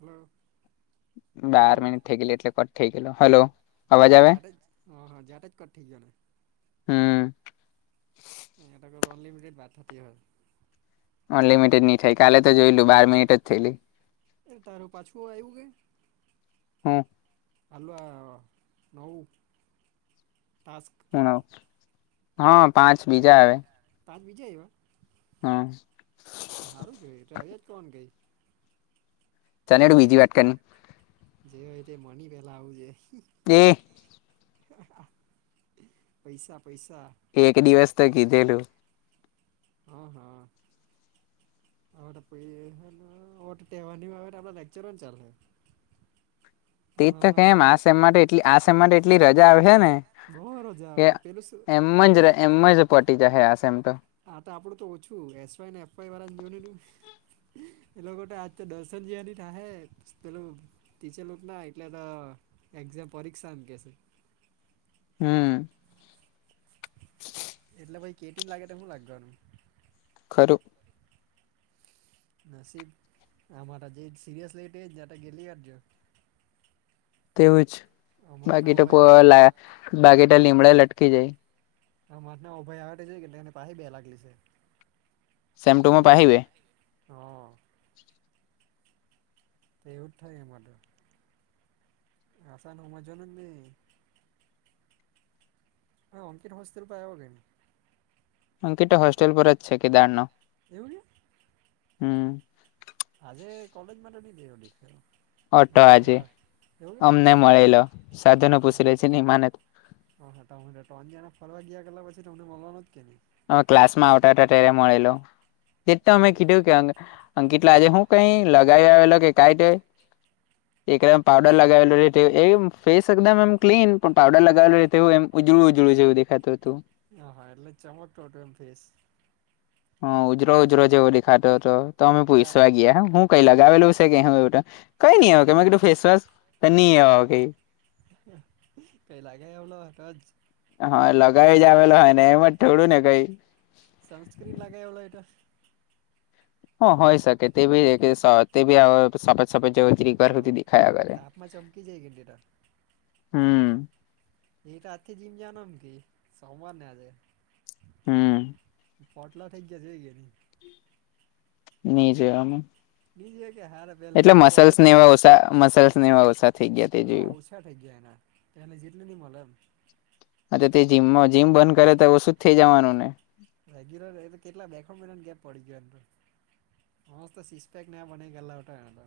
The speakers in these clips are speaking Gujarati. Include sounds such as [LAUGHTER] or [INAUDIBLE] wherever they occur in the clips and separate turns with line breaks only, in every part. હલો. હલો
બાર મિનિટ થઈ ગયલી એટલે કટ થઈ ગેલો હલો. અવાજ
એટલે
આવે
જાતે જ હા હા જાતે જ કટ થઈ ગયેલો.
હમ્મ.
મે તો કરું અનલિમિટેડ બાત થતી હોય.
અનલિમિટેડ ની થાય કાલે તો જોયેલું બાર મિનિટ જ થયેલી.
એ તારું પાછું આવ્યું કે?
હા.
આલુ આ નવુ ટાસ્ક
[UNINTELLIGIBLE] હા પાંચ બીજા આવ્યા.
પાંચ બીજે આઇવા?
હા.
હારું કે એટલે આવ્યા જ કરવાનું કે
ચાલની એડું બીજી વાટ કર ની.
જે હોય તે મની પેલા આવુંજે.
તે
હાહા, પૈસા પૈસા
એક દિવસ તો કીધેલું
હ હા. હવે તો પાહિ પહૈયા ની વાત ટેવાની આવે આપડો લેક્ચરો ન ચાલહે.
તેજ તો કેમ આ સેમ માટે એટલે આ સેમ માટે એટલી રજા આવહે ને
બહુ રોજ
કે
આવે ને પેલું
એમ જ
પેલું
એમમાં જ પટી જહે આ સેમ તો.
આ તો આપડું તો ઓછું એસ વાય ને એફ વાય વાળા ની જો ની તે. એ લોકો તો આજ તો દર્શન [UNINTELLIGIBLE] પેલું ટીચર લોકો ના એટલે એક્ઝામ પરીક્ષા એમ કેશે.
હમ્મ.
એટલે ભાઈ કેટીન લાગે તો હું લાગવાનું.
ખરું
નસીબ આમ તો જે સીયાસ લે તે જતા કેટલી વાર જોયો.
તેવું જ
અમારના
બાકી તો
અભય આ
[UNINTELLIGIBLE] બાકી તો લીમડા લટકી જાય.
હ માથના અભય અવે તે જોઈ કે તેને પાહિ બે લાગ લી છે.
સેમ
તે
ટુમાં
તે
પાહી બે
હા. તે એવું જ થાય એમાં તો. આસાનો હામજવાનું ની. હા અંકિત હોસ્ટેલ પાસે આવ.
અંકિત તો હોસ્ટેલ પર જ છે કે દારનો.
કેવુ કે
હમ્મ.
આજે કોલેજમાં નથી દેવ દીખ
ઑટો આજે અમને મળેલો સાધુ ને
કે
પૂછી લેજે ની માને તો.
હા હા તો ત્રણ જણા ફરવા ગયા કરલા પછી તમને મળવાનો જ કે ની.
હ ક્લાસ માં આવતા હતા ત્યારે મળેલો તેજ તો અમે કીધું કે અંકિતલા આજે હું કઈ લગાવી આવેલો કે કાઈ તે એકદમ પાવડર લગાવેલું રહેું એમ ફેસ એકદમ એમ ક્લીન પણ પાવડર લગાવેલું રહેવું એમ ઉજળું ઉજળું જેવું દેખાય. તું.
હ હા એટલે ચમક ટટ એમ ફીસ.
હ ઉજરો ઉજારો જેવ લીખાતો હતો તોમે
એટા
પૂઈસવા ગયા હ હું કઈ લગ આવેલું છે ક કઈ નઈું ફેસશ તો નઈ આવું કેય.
કઈ લાગે એમલો હતો જ.
હા લગાવી જ આવેલો હોય ને એમાં જ થોડું ને કઈ.
સનસ્ક્રીન લાગે એ ઓલો ઓહે.
હ હોય શકે તે બી તે બી સપાજ સફેદ સફેદ જેમ
હા તાપમાં ચમકી જાય કે ની તો.
હમ્મ.
એ રા આથી જીમ જવાનો આમ કેય સોમવાર ને આજે.
હમ્મ.
પટલા ઠઈ ગયા છેઈ ગયા ન.
ની જોયો મેં.
બજ હ હાર. વેલા જેટલી બોડી
ને એવા ઓછા મસલ્સ ને એવા ઓછા થઈ ગયા તે
હા
જોયું
ઓછા થઈ ગયા એના. તલે જેટલી નઈ મળે એમ.
હ તો તે જીમમાં જીમ બંધ કરે તો ઓછું જ થઇ જવાનું ને.
રેગ્યુલર એ કેટલા બેખણ મહિનાની ગેપ પડી ગયો એંદર. મસ્ત તો સીસ પેક નાં બનાઈ ગલા ગટા એ તો.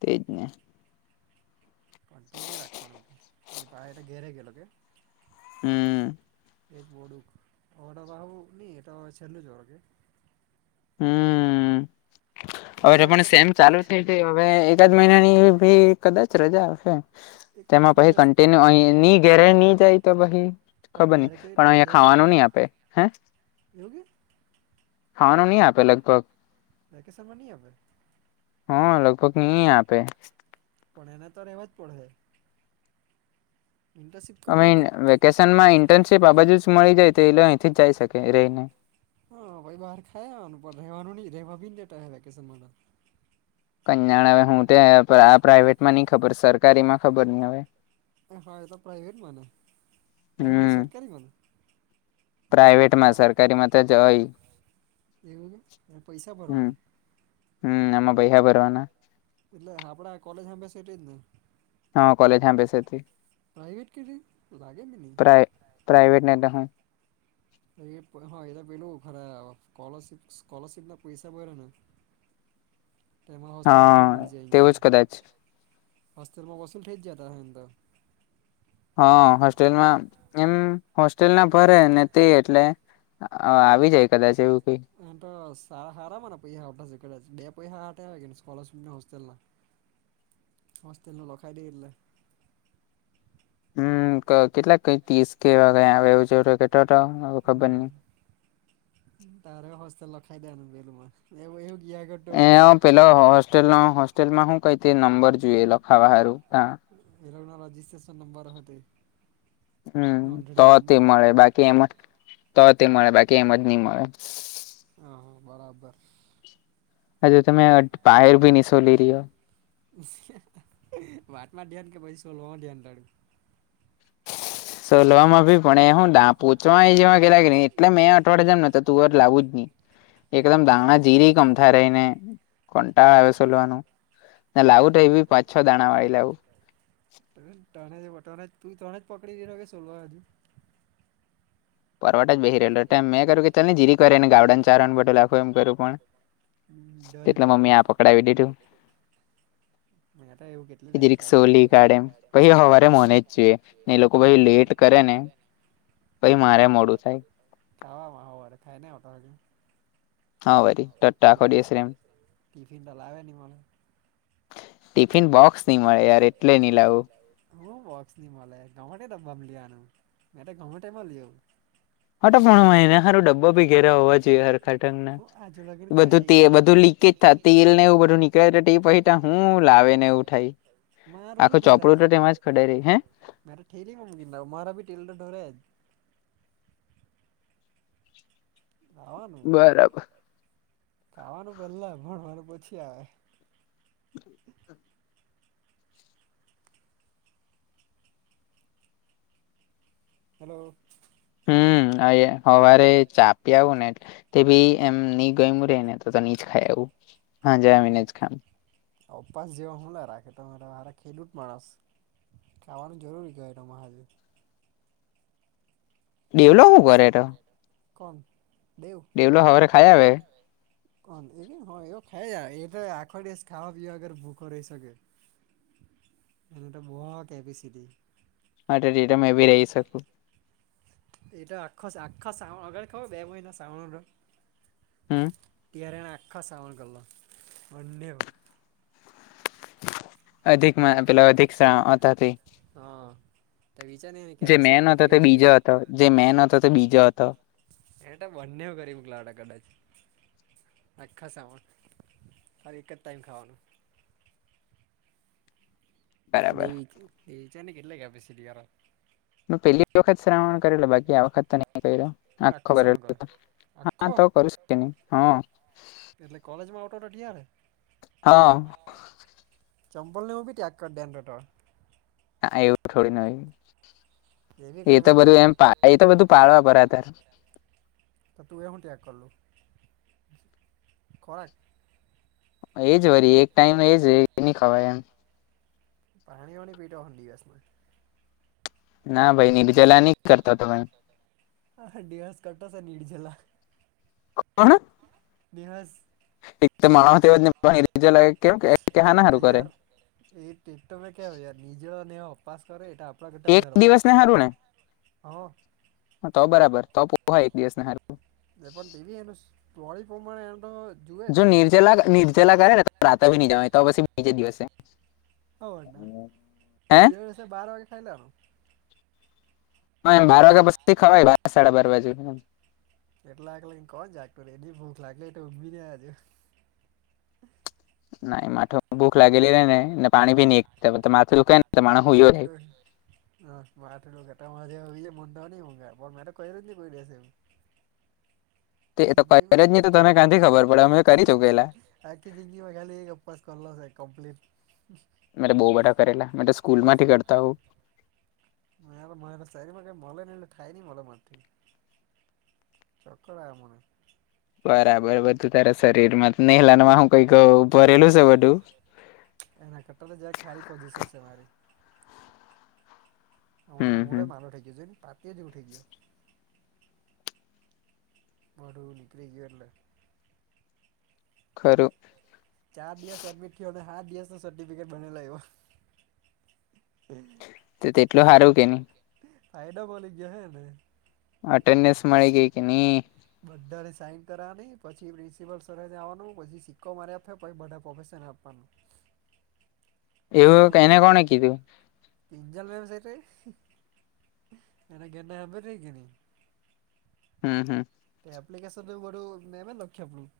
તેજ ને.
કન્ટીનુએ રાખવાનું નિની પહે એલે ઘેરે ગેલોગ કે.
હમ્મ.
એજ બોડુક ઓઢ બાહબુ ન એટ છેલ્નું જરાકે.
હમ્મ અરે
દિવાળી
પણ
પર
સેમ ચાલુ છે. હવે એકાદ મહિનાની ભી કદાચ રજા આવશે.
એકવીસ
તેમાં પછ
દિવસ
કન્ટિન્યુ અ નહી ઘેરે નહી જાય તો પાહિ
પણ
ખબર
ઘેર
નહી
કે
પણ અહીયાંયા ખાવાનું નહ આપે હે.
યોગી.
ખાવાનું નહી આપે લગભગ.
વેકેશન માં ની આપે.
હા લગભગ નહી આપે.
પણ એને તો રહેવા જ પડશે.
અમે
કરવાની
વેકેશન માં ઇન્ટર્નશીપ આ બાજુ જ મળી જાય તો એલે અહીંથી જાય શકે રહીને.
હા ભાઈ બહાર ખાયાનું રહેવાનું નહી રહેવા બી દેતા ઓહ વેકેશન મા.
કન્યાણ હ હું તે આ પ્રાાઈવેટમાં નઈ ખબર સરકારી માં ખબર નહી હવે.
એ ફાયદ તો પ્રાઈવેટમાંને પ્રાટ નહી સરકારીમાંને.
પ્રાાઈવેટ માં સરકારીમાં તો જ હોય.
એવું ત પૈસા ભરવાના.
હમ્મ એમ પૈસા ભરવાના.
એટલે આપડા કોલેજ હામે સ એટ જ ને.
હા કલેજ હામે છે તે
પ્રાઇવેટ કેટલી લાગે બી નહી
પપ્રાઇવેટ ના હ.
હા એ તો પેલું ખરા સ્કોલરશપ સ્કોલરશિપ ના પૈસા પ ને.
[INAUDIBLE]
ટમાં હોસ્ટલ ન ભી
હા
મળલી જાયંગ
તેવું જ કદાચ
હોસ્તેલમાંસુ ફ થેં જતા હતા હ એંદ
હા હોસ્ટેલમાં એમ હોસ્ટેલ ના ભરે ને તે એટલે. હ આવી જાય કદાચ એવું કઈ.
એ તો સારા હાર મને પૈસા હશે બે પૈસા [UNINTELLIGIBLE] સ્કલરશીપ ને હોસ્ટેલ ના
[INAUDIBLE]
હોસ્ટેલનું લખાય દઈ એટલે.
હમ કેટલાક કઈ ત્રીસ કેવા ક એવું [UNINTELLIGIBLE] છે કે ખબર ન
હમ તારે હસ્લ લખાય દેનું બેલુંમાં એવું કિયા કર
એ પેલો હોસ્ટેલ હોસ્ટેલમાં શું કઈ હતી નંબર જોઈએ લખાવા હારું
એલગ્નો રજીસ્ટ્રેશન નંબર હતી.
હમ તો તે મળે બાકી એમ તોથી મળે બાકી એમ જ નહી મળે
હા બરાબર.
હજ તમે બાયર ભી નશોલી રહ્યો.
વાતમાં ધ્યાન કે પછી સોલવામાં ધ્યાન તારું.
સોલવામાં ભી પણ હુ પોહચવાવા એટલે મેં અઠવાડે જમ ને તો તુંર લાવું જ નહી. એકદમ દાણા જીરી ગમતા રહીને કંટાળ આવે સોલવાનું. ના લાઉ તો એવી પાચ છ દાણા વાળી લાવું.
તણે જ ત તું ત્રણે જ પકડી દીધો કે સોલવા હજુ.
પરવાટ જ બ બે રહેલોમ મે કર્યું કે ચાલ ને જીરી કરેને ગાડાને ચારણ [UNINTELLIGIBLE] એમ કર્યું પણ
ધરી
તેટલે
પાડ્યો
મમ્મી આ પકડાવી દીધું.
મેં તો એવું કેટલી
એજ
લાઈક
રી
આવી
સોલી કાઢે પછી હવારે મને જ જોઈએ ને એ લોકો પછ લેટ કરે ને. પઈ
એટલે
મારે મોડું થાય.
[UNINTELLIGIBLE]
હા ભાઈ
ટિફિન
[UNINTELLIGIBLE] એમ
ટિફિન તો લાવે ની મલે
ટિફિન બોક્સ નહી મળે યાર એટલે નઇ લાવું.
હું બોક્ષ નઇ મળે ગમે દબામાં લઈ લેવાનું મે ગમેટેમાં લઇ આવું.
હ તો પણ હ એને સારો ડબ્બો ભી ઘેરે હોવા જોઈએ [UNINTELLIGIBLE]
હું આજ લગીન
બધું
કોઈ
બધું લીક [UNINTELLIGIBLE] તેલને એવું બધું નીકળે તે પહી હું લાવે. ને એવું
લાવે
થાય
મારું બી
આખું ચોપડું
દોરાય.
તો તેમાં જ ખડાઈ રહી હે
મેરારે ઠેલીમાં મુકીન લાવું મારા ભી ટેલ તો ઠોરય હજ. ખાવાનું
બરાબર
ખાવાનું પેલા પણ મારે પછી આવે.
[INAUDIBLE]
હલો.
હમ હવારે ચાપી આવું ને એટ તે ભી એમ નહી ગય રે ને તો હી જ ખાય આવું હાંજે આવી ને જ ખાય.
ઉપવાસ જેવા હું ના રાખે તમે તમારા ખેડૂત માણસ. ખાવાનું જરૂરી કેવાય તમારે.
ડેવલો હું કરે તો
કોણ દેવ
ડેવલો હવારે ખાઈ આવે.
કોણ એ એવ ખાય એ તો આખો દસ ખાવા પીવા વગર ભૂખો રહી શકે. એને તો બ કેપીસીટી.
માટે રીટ મે ભી રહી શકું.
[UNINTELLIGIBLE]
હમ.
તરેને આખો સાવણ બંને
અધિક મહિનો પેલા અધિકતાથી.
હા તો વિચાર
જે મેન
કેપેસિટી
હતો
કેટલી
તે
હસે.
બીજો હતો જે મેન હતો તે બીજા હતો.
એટ બંને કરી [UNINTELLIGIBLE] કદાચ. આખા સામાન તારે એક જ ટાઈમ ખાવાનું. [UNINTELLIGIBLE] ને
બરાબર
કેટલા કેટલી કેપેસિટી વાલા
પેલી વખત શ્રાવણ કરેલો બાકી આ વખત તો નહી કર્યો.
હું
આખો કરેલો
શ્રાવણ કરો
હા
આખો
તો કરી શકીએ ને.
એટલે કોલેજ માં ઓટો રટયા ત્યારે.
હા
ચંબલ નેવું બી ત્યાગ કરી દેં રોટર.
હા એવું થોડી
બી
ન એ તો
કરવાનો
બધું એમ
જોઈએ
એ તો બધું પાડવા પરા ત
તો તું એ હું ત્યાગ કરલું કર
એજ વરી એક ટાઈમ એજ એ ન ખવાય એમ.
પાણીઓની પીટો હો દિવસ માં.
ના ભાઈ બ
હા દિવસ કટો નિજલા.
કોણ [INAUDIBLE]
બે હજ
માણજ લ કે કે
તે
ના હારું કરે [UNINTELLIGIBLE]
તૈયાર એ ટેક ટમે ક્યા હોય નિજે ને અભ્યાસ કરે એટ પરા કેટ
એક
વઢારે ઉપવાસ
દિવસ ને
કર
સારું ને
હા
તો બરાબર તો પોહા એક દિવસ ના હ
જે પણ ટીવી એનુંડી પ્રમાણે એ તો [UNINTELLIGIBLE]
જો
યાર
નિર્જલા નિર્જલા કરે ને તો રાતા ભી નહી જવા તો પછી બીજે દિવસે.
હવ
હા,
અ એસે બાર વાગે ખાઈલા આવનું.
હ એમ બાર વાગ્યા પછી ખવા બ સાડા બાર વાગે.
એટલા આ કોણ જાાગતું એની ભૂખ લાગે એ ઊભી આજે.
ના માઠુંમાં ભૂખ લાગેલી ર નેને પાણી ભી નહી માથું રુખે ને તો માણ હોયયો રહે.
હ મા આઠ લગટજ જે મનવ નને ગ મેટ તો ક નથી કોઈલીસે [UNINTELLIGIBLE] [INAUDIBLE]
તે ત કર્યું જ ની તો તમે ક્યાંથી ખબર પડે અમે કરી ચૂકેલા.
પેકેજિંગી બાલી ઉંપાસ કરલો કમ્પ્લીટ.
મે બઉુ બધા કરેલા સ્કૂલ માંથી કરતા હો.
મ સામાં ક મ ને એટલે થાય ન મ માથી [UNINTELLIGIBLE] ચોક્કર આ મને.
બરાબર બધું તારા શરીર માં નેલાનમાં હું કઈક ભરેલું છે બધું.
એના કટ્ટર જરાક હારી પોઝિશન છે મારી
હમ હમ
[UNINTELLIGIBLE] બળું નિનીક્ર ગ એલે.
ખરુ
ચાર દિવસ એડમિટ થયો અને હાત દિવસ ન સર્ટિફિકેટ બનાઇ લાવ્યો.
તો તેટલું સારું કે ન.
તા એડ માલ ગયા હે ને [UNINTELLIGIBLE]
અટેન્ડસ મળી ગઈ કે નહીં
બધાને સાઈન કરવાની પછી પ્રિન્સિપલ સર જવાનું પછી સિક્કો મારે આપ્યો પછી બધા પ્રોફેેશરને આપવાનું. એવું
એને
કરવાનું,
કોણે કીધું
એંજલ વેબસાઇટ એને ઘેના હમે રહી ગે ન.
હમ હમ.
એ એપ્લિકેશન બરું મે એમ લખ્યા આપડું.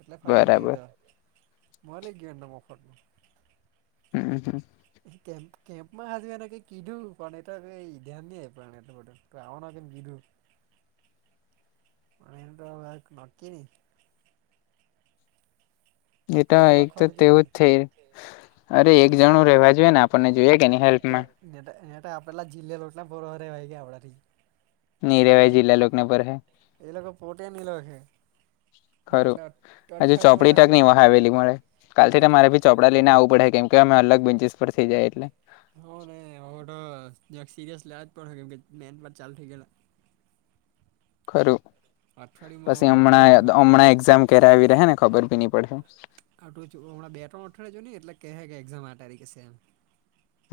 એટલે ફાવી
બરાબર
ગયોને મળરી ગયા એને મફતનું.
હમ.
કેમ્પ કેમ્પમાં હજુ એને કે કીધું પણ એટ ધ્યાન નં પણ એટ બધું. તો આવવાના કેમ કીધું.
[INAUDIBLE]
મ તો નકી ન
એ તો
કોઈટ
એક તો
લખવાનીજ
તેવું જ થઈ
એને. એક
અરે
જણું
એક જણું
રેવા
ને
જોઈએ
આપણને જોઈએ કે
ને
ની હેલ્પમાં
આપણને. ને નેટ પેલા જિલ્લાલોટલા બરો હરેવાય ગયા આપણાથી.
ની
[UNINTELLIGIBLE]
રેવાય
ના
જિલ્લા લોકને પર હે
એટલે અઠાળી માં રાખું છ
ખાવેલી મળે કાલથી તમારે બી ચોપડા લઈને આવવું પડે કેમ કે અમે અલગ બેન્ચસ પર થઇ જાય એટલે
[UNINTELLIGIBLE]
ખરું,
અઠવાડિયુંમાં હવે
પછી
બગડે નહીં તો
હમણાં
હારું
હમણાં એક્ઝામ ક્યારે આવી રહે ને ખબરી નહી પડશે
આટલું હમણાં બે ત્રણઠવાડિયા જો ને એટલે કહે કે એક્ઝામ આ તારીખે છે એમ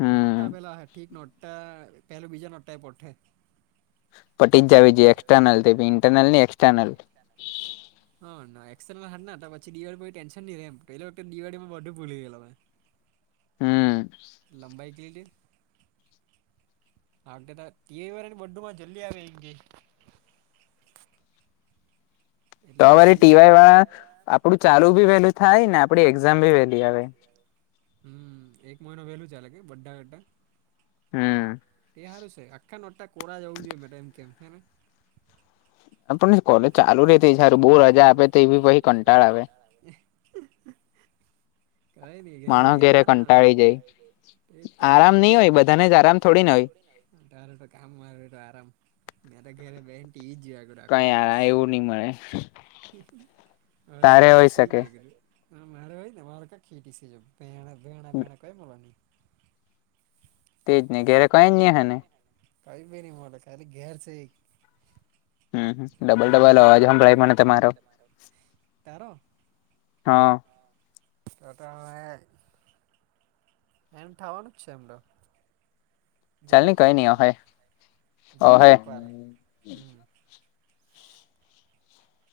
હમ પટી જ જવી જોઈ એક્સટર્નલ તેમની ઇન્ટરનલ નઈ એક્સટર્નલ
હા ના એક્સટર્નલ ના હતા પછી દિવાળી કોઈ ન્ન નહી રેમ પે વખતે દિવાળીમાં બધું ભૂલી ગયેું
હમ
લંબાઈ કે લ લ [UNINTELLIGIBLE]
તો
એટલે
વારી
થઈ જાય
ટીવાય
હારું
વાળા આપડું ચાલુ ભી વેલું થાય ને આપડી એક્ઝામ ભી વેલી આવે.
હમ એક મહિનો વહેલું ચાલે કે બધા કરતાં
હમ
એ સારું છે આખા નોટા કોરા જવું જોઈએ મેમ કેમ હેને
[UNINTELLIGIBLE]
પણ
રે તે
ચાલુ રહે
સારું
તો એકહારે બહુ
આપે તે
રજા આપ
બી
તો
પછી
એવીઈ કંટાળ આવે. કઈ નઈ ઘરે
માણસ
વઈને
ઘેરે
આ
કંટાળી જાય
એ વાથ નહી હોય બધાને જ આરામ થોડી ના હોય તારે તો કામ મારે તો આરામ મેં તો ઘરે બેસીને ટી. વી. જ જોયા રાખો
કઈ
દિવસ
એવું નહી મળે
હ
તારે
રાખો
હોય
દિવસ
શકે
જ [UNINTELLIGIBLE] [INAUDIBLE]
તેજ નહીં ઘેરે કઈ જ નહીં હ ને
કઈ બે ન મલા ખાલી ઘેર છે એક
હમ ડબલ
ને
ડબલ
મારી
અવાજ સંભળાઈ મને તમારો. હા
હ તો તો હવે થઠવાનું જ છે એમ તો
ચાલ ને
જરાક
કઈ
વાર
નઈ
ખાલી
અહે અહે
જરાક વાર